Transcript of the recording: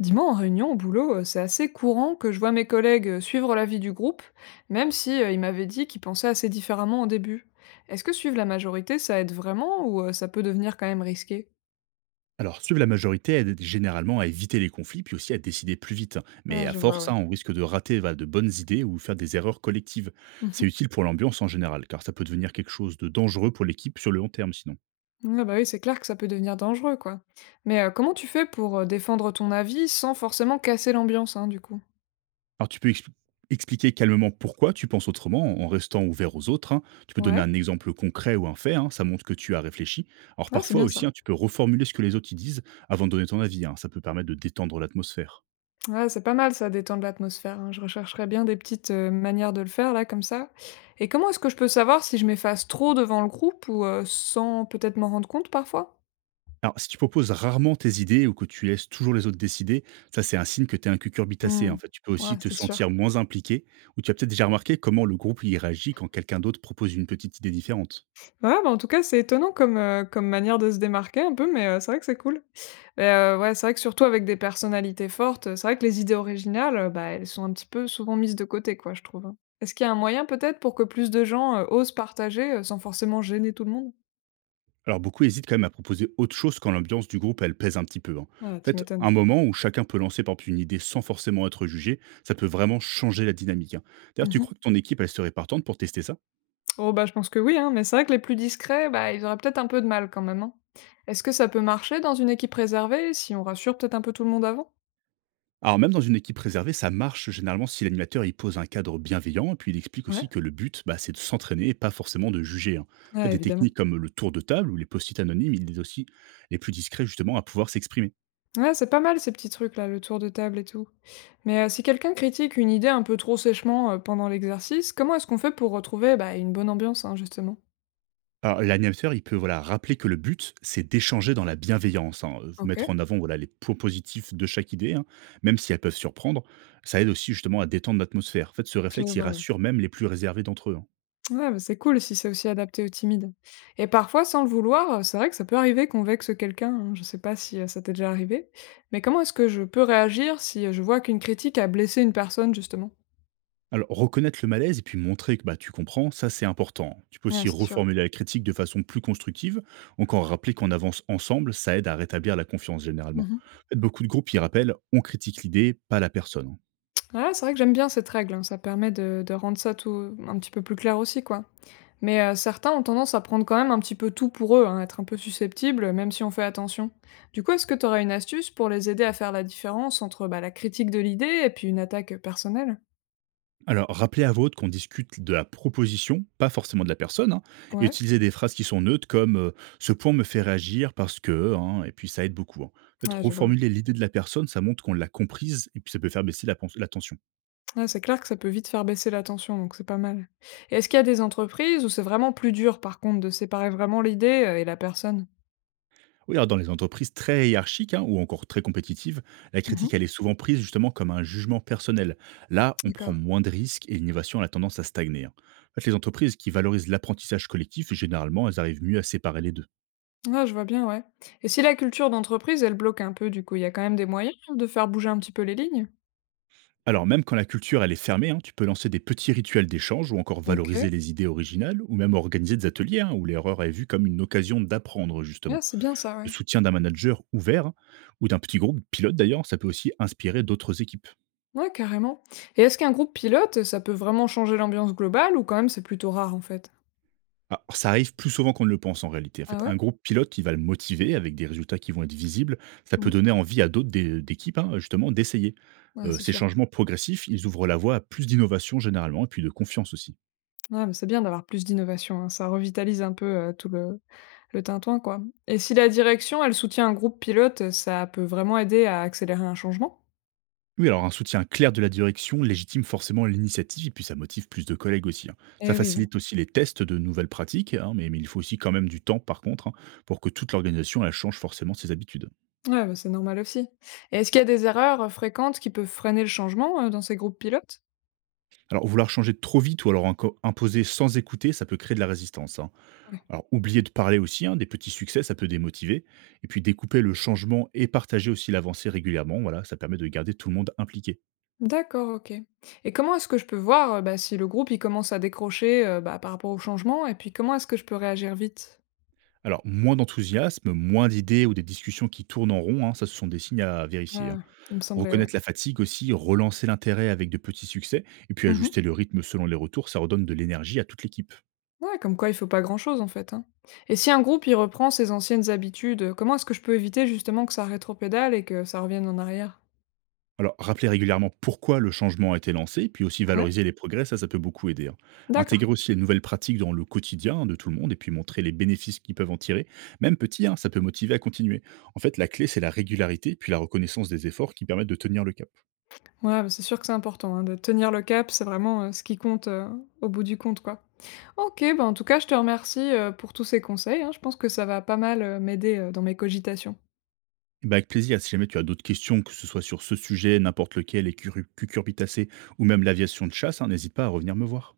Dis-moi, en réunion, au boulot, c'est assez courant que je vois mes collègues suivre l'avis du groupe, même si ils m'avaient dit qu'ils pensaient assez différemment au début. Est-ce que suivre la majorité, ça aide vraiment ou Ça peut devenir quand même risqué? Alors, suivre la majorité aide généralement à éviter les conflits, puis aussi à décider plus vite, hein. Mais Ah, à je vois, force, ouais. hein, on risque de rater, voilà, de bonnes idées ou faire des erreurs collectives. Mhm. C'est utile pour l'ambiance en général, car ça peut devenir quelque chose de dangereux pour l'équipe sur le long terme sinon. Ouais, bah oui, c'est clair que ça peut devenir dangereux, quoi. Mais comment tu fais pour défendre ton avis sans forcément casser l'ambiance, hein, du coup? Alors, tu peux expliquer calmement pourquoi tu penses autrement en restant ouvert aux autres, hein. Tu peux donner Ouais, un exemple concret ou un fait, hein, ça montre que tu as réfléchi. Alors, ah, c'est parfois bien ça. aussi, hein, tu peux reformuler ce que les autres y disent avant de donner ton avis, hein. Ça peut permettre de détendre l'atmosphère. Ouais, c'est pas mal ça, détendre l'atmosphère, hein. Je rechercherais bien des petites, manières de le faire là, comme ça. Et comment est-ce que je peux savoir si je m'efface trop devant le groupe ou, sans peut-être m'en rendre compte parfois? Alors, si tu proposes rarement tes idées ou que tu laisses toujours les autres décider, ça c'est un signe que tu es un cucurbitacé. Mmh. En fait, tu peux Ouais, aussi te c'est sûr. sentir moins impliqué ou tu as peut-être déjà remarqué comment le groupe y réagit quand quelqu'un d'autre propose une petite idée différente. Ouais, bah, en tout cas, c'est étonnant comme, comme manière de se démarquer un peu, mais, c'est vrai que c'est cool. Et ouais, c'est vrai que surtout avec des personnalités fortes, c'est vrai que les idées originales, bah, elles sont un petit peu souvent mises de côté quoi, je trouve, hein. Est-ce qu'il y a un moyen peut-être pour que plus de gens, osent partager, sans forcément gêner tout le monde? Alors, beaucoup hésitent quand même à proposer autre chose quand l'ambiance du groupe, elle pèse un petit peu, hein. Ah, En tu fait, m'étonnes. un moment où chacun peut lancer, par exemple, une idée sans forcément être jugé, ça peut vraiment changer la dynamique, hein. D'ailleurs, tu Mmh. crois que ton équipe, elle serait partante pour tester ça? Oh bah, je pense que oui, hein, mais c'est vrai que les plus discrets, bah, ils auraient peut-être un peu de mal quand même, hein. Est-ce que ça peut marcher dans une équipe réservée si on rassure peut-être un peu tout le monde avant? Alors même dans une équipe réservée, ça marche généralement si l'animateur il pose un cadre bienveillant, et puis il explique Ouais, aussi que le but, bah, c'est de s'entraîner et pas forcément de juger, hein. En fait, ouais, des évidemment. techniques comme le tour de table ou les post-it anonymes, il est aussi les plus discrets justement à pouvoir s'exprimer. Ouais, c'est pas mal ces petits trucs-là, le tour de table et tout. Mais si quelqu'un critique une idée un peu trop sèchement pendant l'exercice, comment est-ce qu'on fait pour retrouver bah, une bonne ambiance, hein, justement? Alors l'animateur, il peut, voilà, rappeler que le but, c'est d'échanger dans la bienveillance, hein, vous Ok, mettre en avant, voilà, les points positifs de chaque idée, hein, même si elles peuvent surprendre. Ça aide aussi justement à détendre l'atmosphère. En fait, ce je vois, réflexe, il ouais. rassure même les plus réservés d'entre eux, hein. Ouais, bah, c'est cool si c'est aussi adapté aux timides. Et parfois, sans le vouloir, c'est vrai que ça peut arriver qu'on vexe quelqu'un, hein. Je sais pas si ça t'est déjà arrivé, mais comment est-ce que je peux réagir si je vois qu'une critique a blessé une personne, justement? Alors, reconnaître le malaise et puis montrer que, bah, tu comprends, ça c'est important. Tu peux Ouais, aussi c'est sûr. reformuler la critique de façon plus constructive, encore rappeler qu'on avance ensemble, ça aide à rétablir la confiance généralement. Mhm. En fait, beaucoup de groupes y rappellent, on critique l'idée, pas la personne, hein. Ouais, c'est vrai que j'aime bien cette règle, hein. Ça permet de rendre ça tout un petit peu plus clair aussi, quoi. Mais certains ont tendance à prendre quand même un petit peu tout pour eux, hein, être un peu susceptibles, même si on fait attention. Du coup, est-ce que tu aurais une astuce pour les aider à faire la différence entre bah, la critique de l'idée et puis une attaque personnelle? Alors, rappelez à votre qu'on discute de la proposition, pas forcément de la personne, hein, et Ouais, utiliser des phrases qui sont neutres comme ce point me fait réagir parce que, hein, et puis ça aide beaucoup, hein. En fait, ouais, je vois. reformuler l'idée de la personne, ça montre qu'on l'a comprise, et puis ça peut faire baisser la, la tension. Ouais, c'est clair que ça peut vite faire baisser la tension, donc c'est pas mal. Et est-ce qu'il y a des entreprises où c'est vraiment plus dur, par contre, de séparer vraiment l'idée et la personne? Oui, alors dans les entreprises très hiérarchiques, hein, ou encore très compétitives, la Mhm. critique, elle est souvent prise justement comme un jugement personnel. Là, on prend D'accord. moins de risques et l'innovation elle a tendance à stagner, hein. En fait, les entreprises qui valorisent l'apprentissage collectif, généralement, elles arrivent mieux à séparer les deux. Ah, je vois bien, ouais. Et si la culture d'entreprise, elle bloque un peu, du coup, il y a quand même des moyens de faire bouger un petit peu les lignes? Alors même quand la culture, elle est fermée, hein, tu peux lancer des petits rituels d'échange ou encore valoriser Ok. les idées originales ou même organiser des ateliers, hein, où l'erreur est vue comme une occasion d'apprendre Ah, justement. c'est bien ça, Le ouais. soutien d'un manager ouvert, hein, ou d'un petit groupe pilote d'ailleurs, ça peut aussi inspirer d'autres équipes. Ouais, carrément. Et est-ce qu'un groupe pilote, ça peut vraiment changer l'ambiance globale ou quand même c'est plutôt rare, en fait? Alors, ça arrive plus souvent qu'on ne le pense en réalité. En Ah fait, ouais? un groupe pilote qui va le motiver avec des résultats qui vont être visibles, ça peut Mhm. donner envie à d'autres d'équipes, hein, justement, d'essayer. Ouais, c'est Ces sûr. changements progressifs, ils ouvrent la voie à plus d'innovation généralement et puis de confiance aussi. Ouais, mais c'est bien d'avoir plus d'innovation, hein, ça revitalise un peu, tout le tintouin, quoi. Et si la direction, elle soutient un groupe pilote, ça peut vraiment aider à accélérer un changement? Oui, alors un soutien clair de la direction légitime forcément l'initiative et puis ça motive plus de collègues aussi, hein. Ça Eh oui, ouais. facilite aussi les tests de nouvelles pratiques, hein, mais il faut aussi quand même du temps par contre, hein, pour que toute l'organisation elle change forcément ses habitudes. Ouais, bah, c'est normal aussi. Et est-ce qu'il y a des erreurs, fréquentes qui peuvent freiner le changement, dans ces groupes pilotes? Alors vouloir changer trop vite ou alors encore imposer sans écouter, ça peut créer de la résistance, hein. Ouais. Alors, oublier de parler aussi, hein, des petits succès, ça peut démotiver. Et puis, découper le changement et partager aussi l'avancée régulièrement, voilà, ça permet de garder tout le monde impliqué. D'accord, OK. Et comment est-ce que je peux voir, bah, si le groupe, il commence à décrocher, bah, par rapport au changement? Et puis comment est-ce que je peux réagir vite? Alors, moins d'enthousiasme, moins d'idées ou des discussions qui tournent en rond, hein, ça, ce sont des signes à vérifier, hein. Ah, il me semblait, ouais. Reconnaître la fatigue aussi, relancer l'intérêt avec de petits succès, et puis Mmh. ajuster le rythme selon les retours, ça redonne de l'énergie à toute l'équipe. Ouais, comme quoi il faut pas grand-chose en fait, hein. Et si un groupe il reprend ses anciennes habitudes, comment est-ce que je peux éviter justement que ça rétropédale et que ça revienne en arrière? Alors, rappeler régulièrement pourquoi le changement a été lancé, puis aussi Ouais? valoriser les progrès, ça peut beaucoup aider, hein. D'accord. Intégrer aussi les nouvelles pratiques dans le quotidien de tout le monde et puis montrer les bénéfices qu'ils peuvent en tirer, même petit, hein, ça peut motiver à continuer. En fait, la clé, c'est la régularité, puis la reconnaissance des efforts qui permettent de tenir le cap. Ouais, bah, c'est sûr que c'est important, hein, de tenir le cap, c'est vraiment, ce qui compte, au bout du compte, quoi. OK, bah, en tout cas, je te remercie, pour tous ces conseils, hein. Je pense que ça va pas mal, m'aider, dans mes cogitations. Eh ben, avec plaisir, si jamais tu as d'autres questions, que ce soit sur ce sujet, n'importe lequel, les cucurbitacées ou même l'aviation de chasse, hein, n'hésite pas à revenir me voir.